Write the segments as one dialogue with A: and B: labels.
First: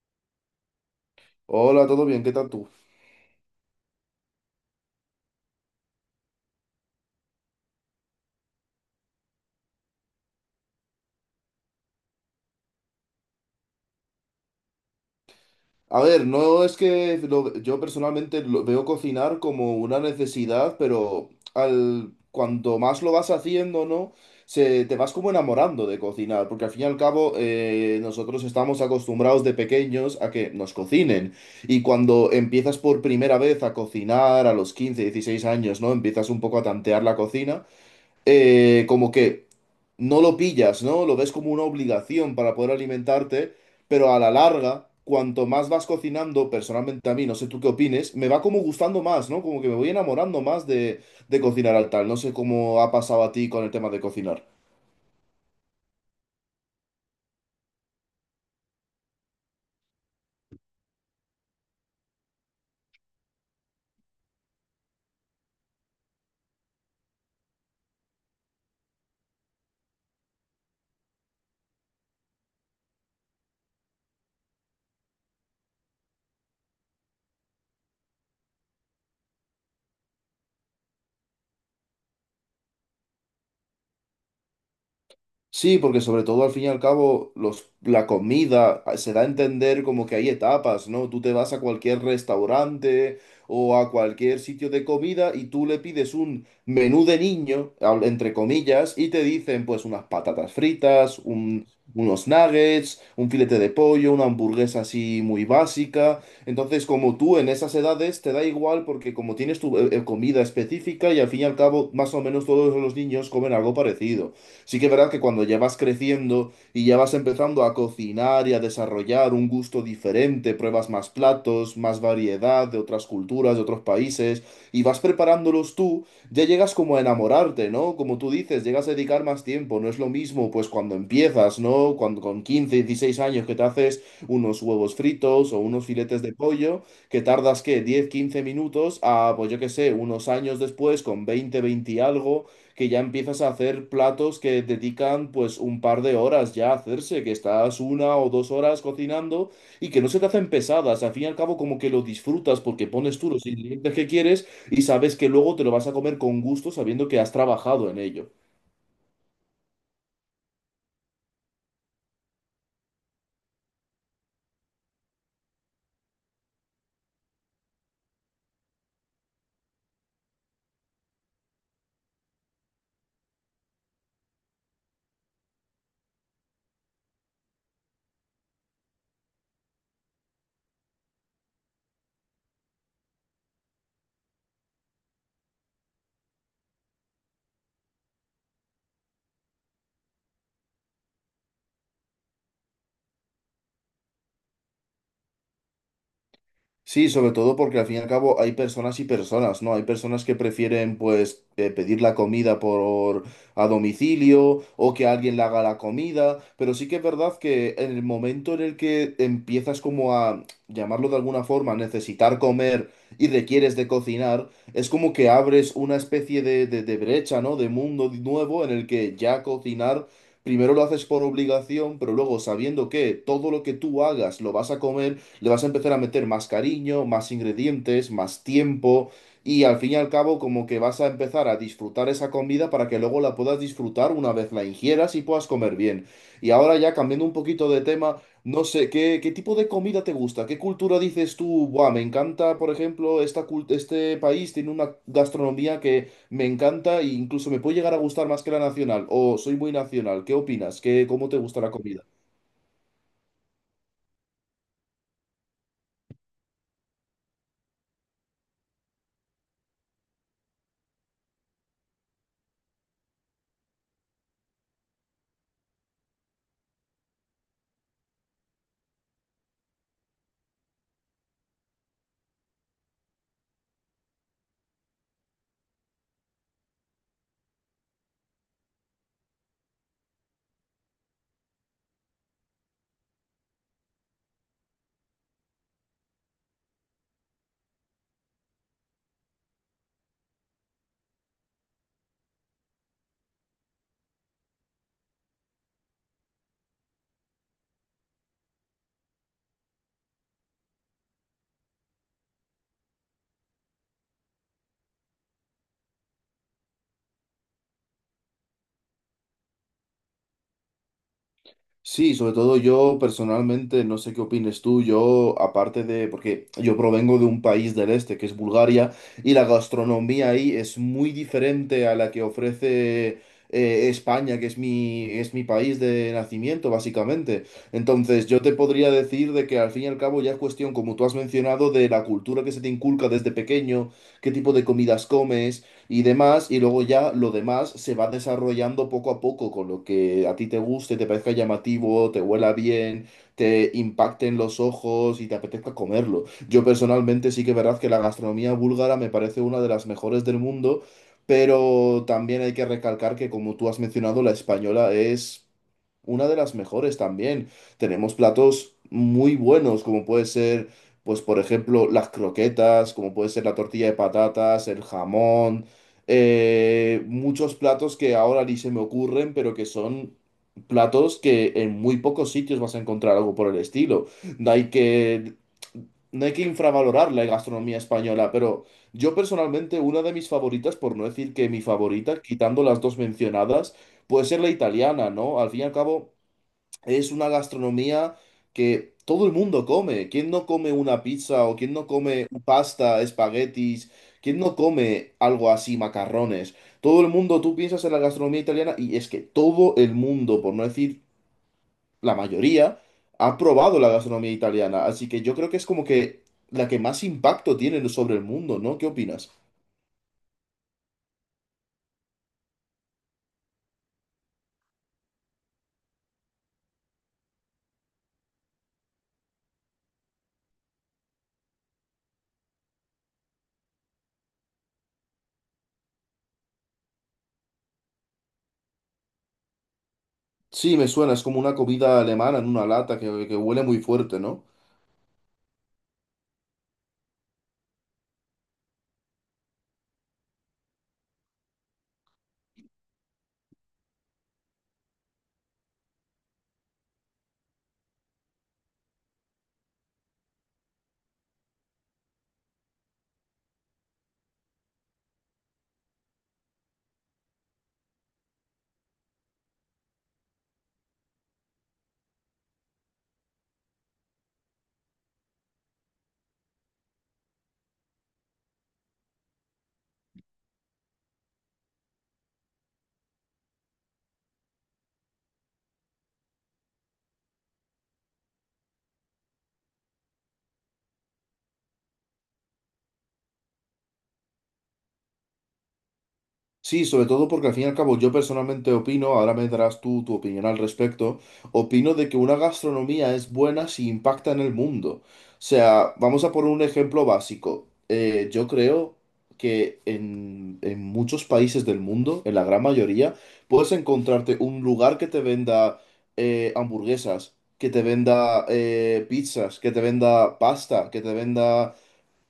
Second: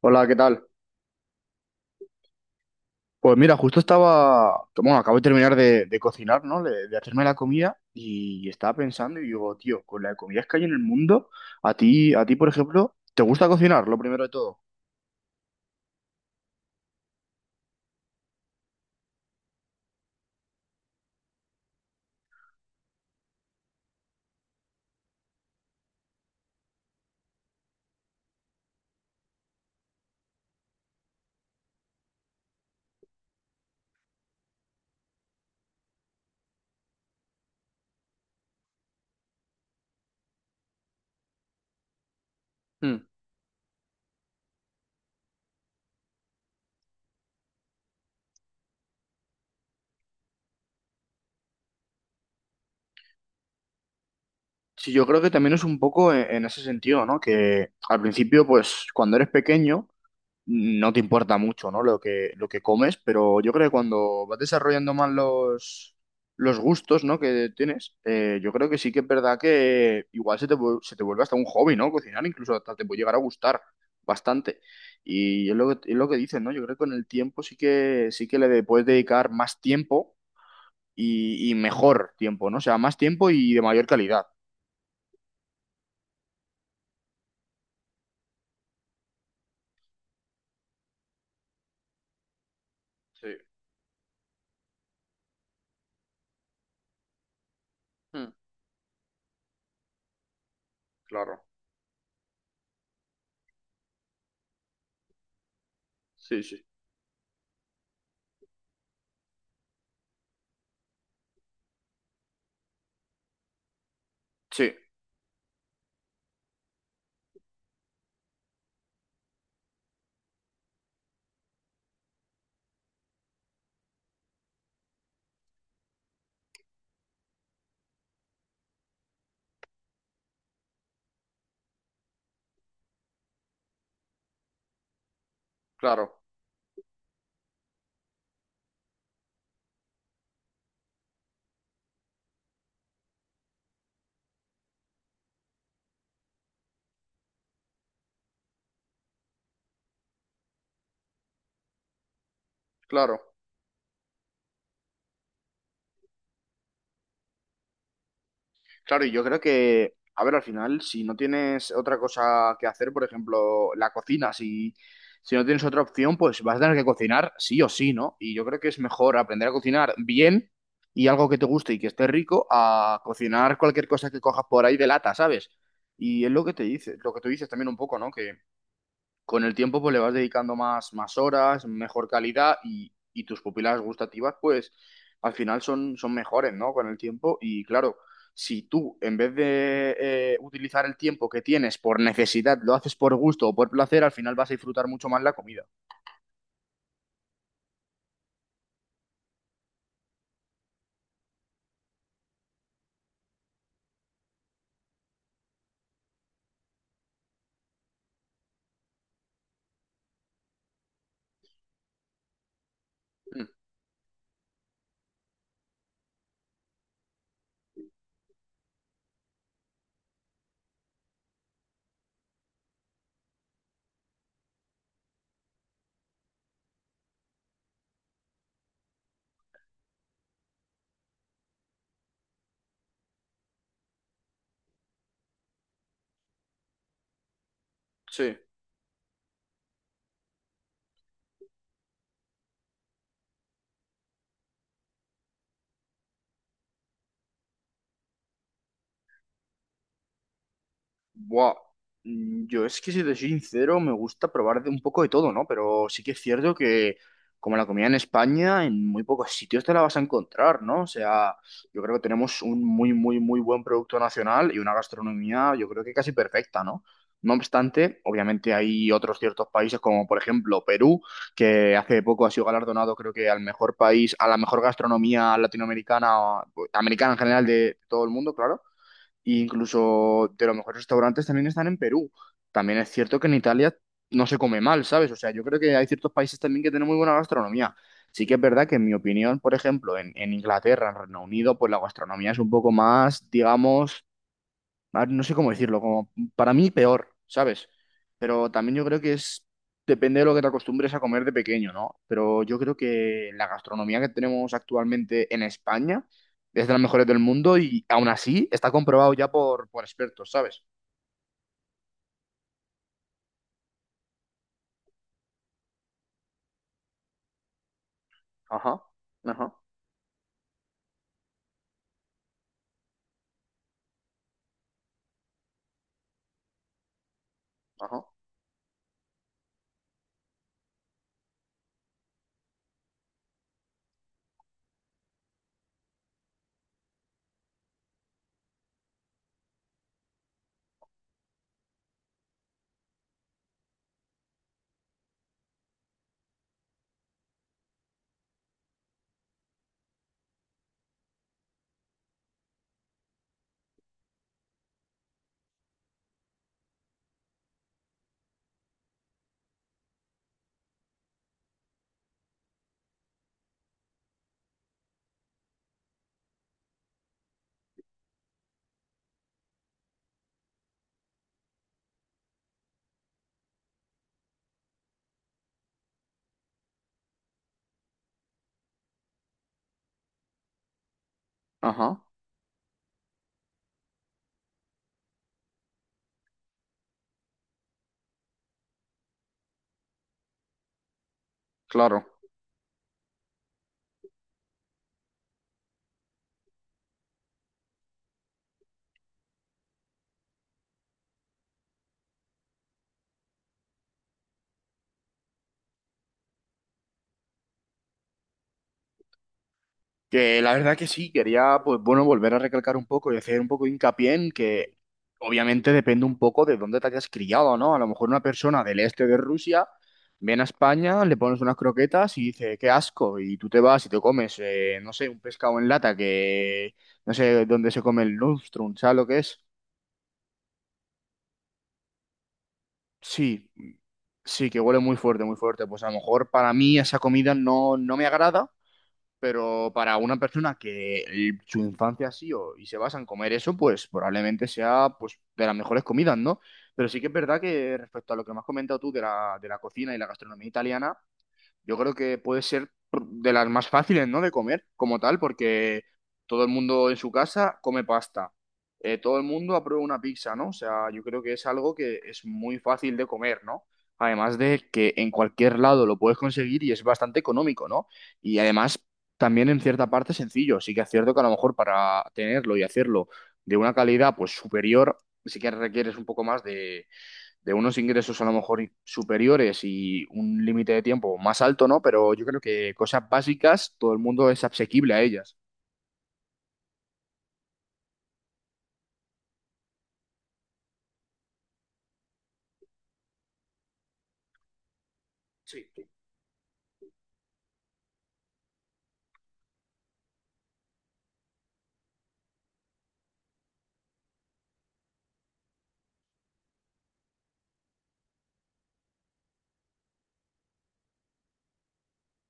A: Hola, ¿qué tal?
B: Hola, ¿todo bien? ¿Qué tal tú?
A: Pues mira, justo estaba, bueno, acabo de terminar de cocinar, ¿no? De hacerme la comida y estaba pensando y digo, tío, con las comidas que hay en el mundo, a ti, por ejemplo, ¿te gusta cocinar, lo primero de todo?
B: A ver, no es que lo- yo personalmente lo veo cocinar como una necesidad, pero cuanto más lo vas haciendo, ¿no? Te vas como enamorando de cocinar, porque al fin y al cabo nosotros estamos acostumbrados de pequeños a que nos cocinen. Y cuando empiezas por primera vez a cocinar a los 15, 16 años, ¿no? Empiezas un poco a tantear la cocina. Como que no lo pillas, ¿no? Lo ves como una obligación para poder
A: Mm.
B: alimentarte, pero a la larga, cuanto más vas cocinando, personalmente a mí, no sé tú qué opines, me va como gustando más, ¿no? Como que me voy enamorando más de cocinar al tal. No sé cómo ha pasado a ti con el tema de cocinar.
A: Sí, yo creo que también es un poco en ese sentido, ¿no? Que al principio, pues, cuando eres pequeño, no te importa mucho, ¿no? Lo que comes, pero yo creo que cuando vas desarrollando más los gustos, ¿no? Que tienes, yo creo que sí que es verdad que igual se te vuelve hasta un hobby, ¿no? Cocinar, incluso hasta te puede llegar a gustar bastante. Y es lo que dices, ¿no? Yo creo que con el tiempo sí que le puedes dedicar más tiempo y mejor tiempo, ¿no? O sea, más tiempo y de mayor calidad.
B: Sí, porque sobre todo al fin y al cabo la comida se da a entender como que hay etapas, ¿no? Tú te vas a cualquier restaurante
A: Sí.
B: o a cualquier sitio de comida y tú le pides un menú de niño,
A: Mm,
B: entre comillas, y te dicen pues unas patatas fritas,
A: claro,
B: unos nuggets, un filete de pollo, una hamburguesa así muy básica.
A: sí, sí.
B: Entonces como tú en esas edades te da igual porque como tienes tu comida específica y al fin y al cabo más o menos todos los niños comen algo parecido.
A: Sí,
B: Sí que es verdad que cuando ya vas creciendo y ya vas empezando a cocinar y a desarrollar un gusto diferente, pruebas más platos, más variedad de otras culturas, de otros países, y vas preparándolos tú, ya llegas como a enamorarte, ¿no? Como tú dices, llegas a dedicar más tiempo, no es lo mismo pues cuando empiezas, ¿no? Cuando con 15 16 años que te haces unos huevos fritos o unos
A: claro,
B: filetes de pollo, que tardas, ¿qué? 10 15 minutos a, pues yo qué sé, unos años después, con 20 20 y algo que ya empiezas a hacer platos que dedican pues un par de horas ya a hacerse, que estás una o dos horas cocinando y que no se te hacen pesadas, al fin y al cabo como que lo disfrutas porque pones tú
A: claro.
B: los ingredientes que quieres y sabes que luego te lo vas a comer con gusto sabiendo que has trabajado en ello.
A: Claro, y yo creo que, a ver, al final, si no tienes otra cosa que hacer, por ejemplo, la cocina, si no tienes otra opción, pues vas a tener que cocinar sí o sí, ¿no? Y yo creo que es mejor aprender a cocinar bien y algo que te guste y que esté rico a cocinar cualquier cosa que cojas por ahí de lata, ¿sabes? Y es lo que te dice, lo que tú dices también un poco, ¿no? Que con el tiempo pues le vas dedicando más horas, mejor calidad y tus pupilas gustativas pues al final son mejores, ¿no? Con el tiempo y claro, si tú en vez de utilizar el tiempo que tienes por necesidad, lo haces por gusto o por placer, al final vas a disfrutar mucho más la comida.
B: Sí, sobre todo porque al fin y al cabo hay personas y personas, ¿no? Hay personas que prefieren pues pedir la comida por a domicilio o que alguien le haga la comida, pero sí que es verdad que en el momento en el que empiezas como a llamarlo de alguna forma, necesitar comer y
A: Mm.
B: requieres de cocinar, es como que abres una especie de brecha, ¿no? De mundo nuevo en el que ya cocinar, primero lo haces por obligación, pero luego sabiendo que todo lo que tú hagas lo vas a comer le vas a empezar a meter más cariño, más ingredientes, más tiempo y al fin y al cabo como que vas a empezar a disfrutar esa comida para que luego la puedas disfrutar una vez la ingieras y puedas comer bien. Y ahora ya cambiando un poquito de tema,
A: Sí.
B: no sé, ¿qué, qué tipo de comida te gusta? ¿Qué cultura dices tú? Buah, me encanta, por ejemplo, este país tiene una gastronomía que me encanta e incluso me puede llegar a gustar más que la nacional. O soy muy nacional. ¿Qué opinas? ¿Qué, cómo te
A: Buah,
B: gusta la comida?
A: yo es que si te soy sincero, me gusta probar de un poco de todo, ¿no? Pero sí que es cierto que como la comida en España, en muy pocos sitios te la vas a encontrar, ¿no? O sea, yo creo que tenemos un muy, muy, muy buen producto nacional y una gastronomía, yo creo que casi perfecta, ¿no? No obstante, obviamente hay otros ciertos países como por ejemplo Perú, que hace poco ha sido galardonado creo que al mejor país, a la mejor gastronomía latinoamericana, o americana en general de todo el mundo, claro, y incluso de los mejores restaurantes también están en Perú. También es cierto que en Italia no se come mal, ¿sabes? O sea, yo creo que hay ciertos países también que tienen muy buena gastronomía. Sí que es verdad que en mi opinión, por ejemplo, en Inglaterra, en Reino Unido, pues la gastronomía es un poco más, digamos, no sé cómo decirlo, como para mí peor, ¿sabes? Pero también yo creo que es, depende de lo que te acostumbres a comer de pequeño, ¿no? Pero yo creo que la gastronomía que tenemos actualmente en España es de las mejores del mundo y aún así está comprobado ya por expertos, ¿sabes?
B: Sí, sobre todo yo personalmente, no sé qué opines tú, yo aparte de, porque yo provengo de un país del este que es
A: Ajá,
B: Bulgaria y la
A: ajá,
B: gastronomía ahí es muy diferente a la que ofrece España, que es es mi país de nacimiento básicamente.
A: ajá,
B: Entonces yo te podría decir de que al fin y al cabo ya es cuestión, como tú has mencionado, de la cultura que se te inculca desde pequeño, qué tipo de comidas comes y demás, y luego ya lo demás se va desarrollando poco a poco con lo que a ti te guste, te parezca llamativo, te huela bien, te impacte en los ojos y te apetezca comerlo. Yo personalmente sí que es verdad que la gastronomía búlgara me parece una de las mejores del mundo, pero también hay que recalcar que como tú has mencionado, la española es una de las mejores también. Tenemos platos muy buenos, como puede ser, pues por ejemplo, las croquetas, como puede ser la tortilla de patatas, el jamón, muchos platos que ahora ni se me ocurren, pero que son platos que en muy pocos sitios vas a encontrar algo por el estilo. No hay que, no hay que infravalorar la gastronomía española, pero yo personalmente una de mis favoritas, por no decir que mi
A: ajá,
B: favorita, quitando las dos mencionadas, puede ser la italiana, ¿no? Al fin y al cabo… Es una gastronomía que todo el mundo come. ¿Quién no come una pizza o quién no
A: claro.
B: come pasta, espaguetis? ¿Quién no come algo así, macarrones? Todo el mundo, tú piensas en la gastronomía italiana y es que todo el mundo, por no decir la mayoría, ha probado la gastronomía italiana. Así que yo creo que es como que la que más impacto tiene sobre el mundo, ¿no? ¿Qué opinas?
A: Que la verdad que sí, quería, pues bueno, volver a recalcar un poco y hacer un poco de hincapié en que obviamente depende un poco de dónde te hayas criado, ¿no? A lo mejor una persona del este de Rusia viene a España, le pones unas croquetas y dice, qué asco, y tú te vas y te comes, no sé, un pescado en lata que no sé dónde se come el lustrum, ¿sabes lo que es?
B: Sí, me suena, es como una comida alemana en una lata que
A: Sí,
B: huele muy fuerte, ¿no?
A: sí, que huele muy fuerte, muy fuerte. Pues a lo mejor para mí esa comida no, no me agrada. Pero para una persona que su infancia ha sido y se basa en comer eso, pues probablemente sea pues, de las mejores comidas, ¿no? Pero sí que es verdad que respecto a lo que me has comentado tú de la cocina y la gastronomía italiana, yo creo que puede ser de las más fáciles, ¿no? De comer como tal, porque todo el mundo en su casa come pasta. Todo el mundo aprueba una pizza, ¿no? O sea, yo creo que es algo que es muy fácil de comer, ¿no? Además de que en cualquier lado lo puedes conseguir y es bastante económico, ¿no? Y además también en cierta parte sencillo. Sí que es cierto que a lo mejor para tenerlo y hacerlo de una calidad pues superior, sí que requieres un poco más de unos ingresos a lo mejor superiores y un límite de tiempo más alto, ¿no? Pero yo creo que cosas básicas, todo el mundo es asequible a ellas.
B: Sí, sobre todo porque al fin y al cabo yo personalmente opino, ahora me darás tú tu opinión al respecto, opino de que una gastronomía es buena si impacta en el mundo. O
A: Sí,
B: sea, vamos a poner un ejemplo básico. Yo creo que en muchos países del mundo, en la gran mayoría, puedes encontrarte un lugar que te venda hamburguesas, que te venda pizzas, que te venda pasta, que te venda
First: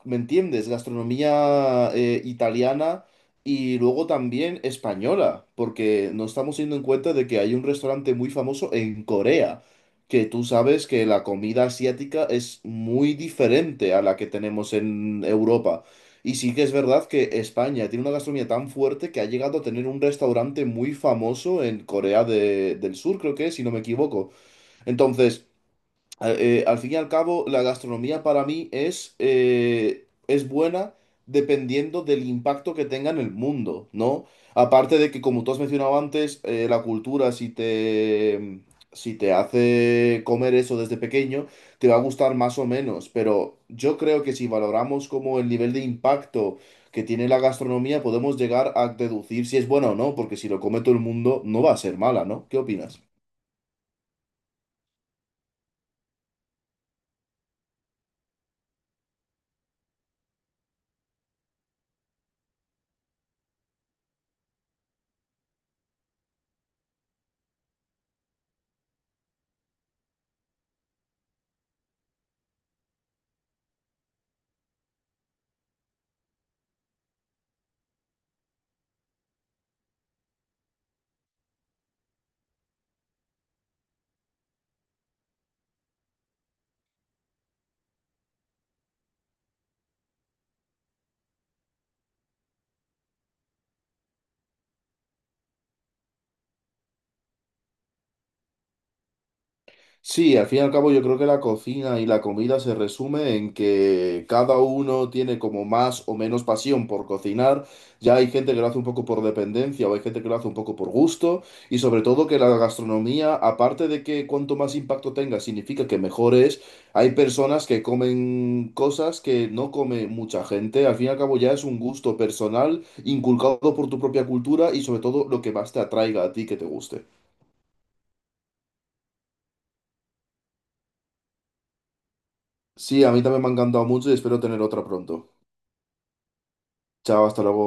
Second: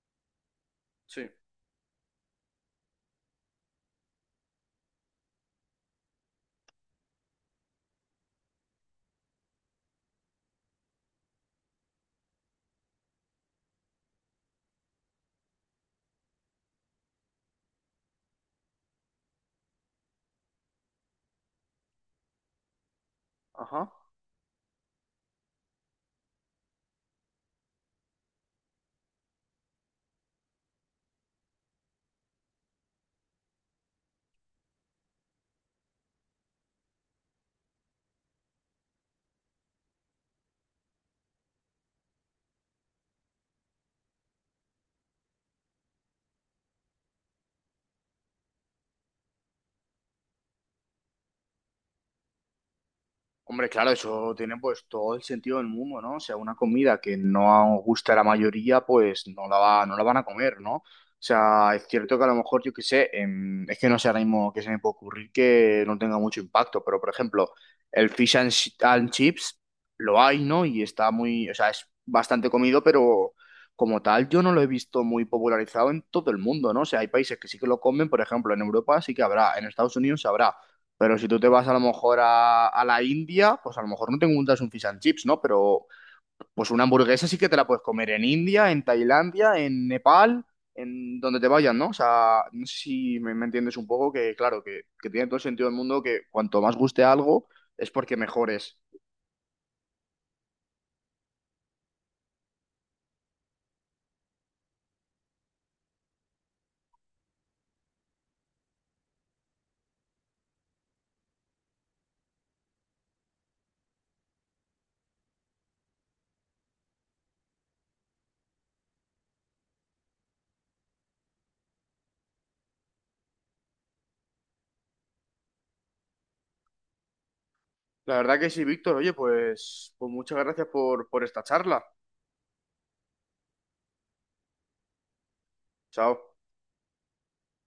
B: ¿me entiendes?
A: sí.
B: Gastronomía italiana y luego también española, porque no estamos teniendo en cuenta de que hay un restaurante muy famoso en Corea, que tú sabes que la comida asiática es muy diferente a la que tenemos en Europa. Y sí que es verdad que España tiene una gastronomía tan fuerte que ha llegado a tener un restaurante muy famoso en Corea del Sur, creo que es, si no me
A: Ajá.
B: equivoco. Entonces al fin y al cabo, la gastronomía para mí es buena dependiendo del impacto que tenga en el mundo, ¿no? Aparte de que, como tú has mencionado antes, la cultura, si te hace comer eso desde pequeño, te va a gustar más o menos. Pero yo creo que si valoramos como el nivel de impacto que tiene la gastronomía, podemos llegar a deducir si es buena o no, porque si lo come todo el mundo, no va a ser mala, ¿no? ¿Qué opinas?
A: Hombre, claro, eso tiene pues todo el sentido del mundo, ¿no? O sea, una comida que no gusta a la mayoría, pues no la van a comer, ¿no? O sea, es cierto que a lo mejor, yo qué sé, es que no sé ahora mismo qué se me puede ocurrir que no tenga mucho impacto, pero por ejemplo, el and chips lo hay, ¿no? Y o sea, es bastante comido, pero como tal yo no lo he visto muy popularizado en todo el mundo, ¿no? O sea, hay países que sí que lo comen, por ejemplo, en Europa sí que habrá, en Estados Unidos habrá. Pero si tú te vas a lo mejor a la India, pues a lo mejor no te encuentras un fish and chips, ¿no? Pero pues una hamburguesa sí que te la puedes comer en India, en Tailandia, en Nepal, en donde te vayas, ¿no? O sea, no sé si me entiendes un poco que, claro, que tiene todo el sentido del mundo que cuanto más guste algo es porque mejor es.
B: Sí, al fin y al cabo yo creo que la cocina y la comida se resume en que cada uno tiene como más o menos pasión por cocinar. Ya hay gente que lo hace un poco por dependencia o hay gente que lo hace un poco por gusto. Y sobre todo que la gastronomía, aparte de que cuanto más impacto tenga significa que mejor es, hay personas que comen cosas que no come mucha gente. Al fin y al cabo ya es un gusto personal inculcado por tu propia cultura y sobre todo lo que más te atraiga a ti que te guste.
A: La verdad que sí, Víctor. Oye, pues muchas gracias por esta charla.
B: Sí, a mí también me ha encantado mucho y espero tener otra pronto.
A: Chao.
B: Chao, hasta luego.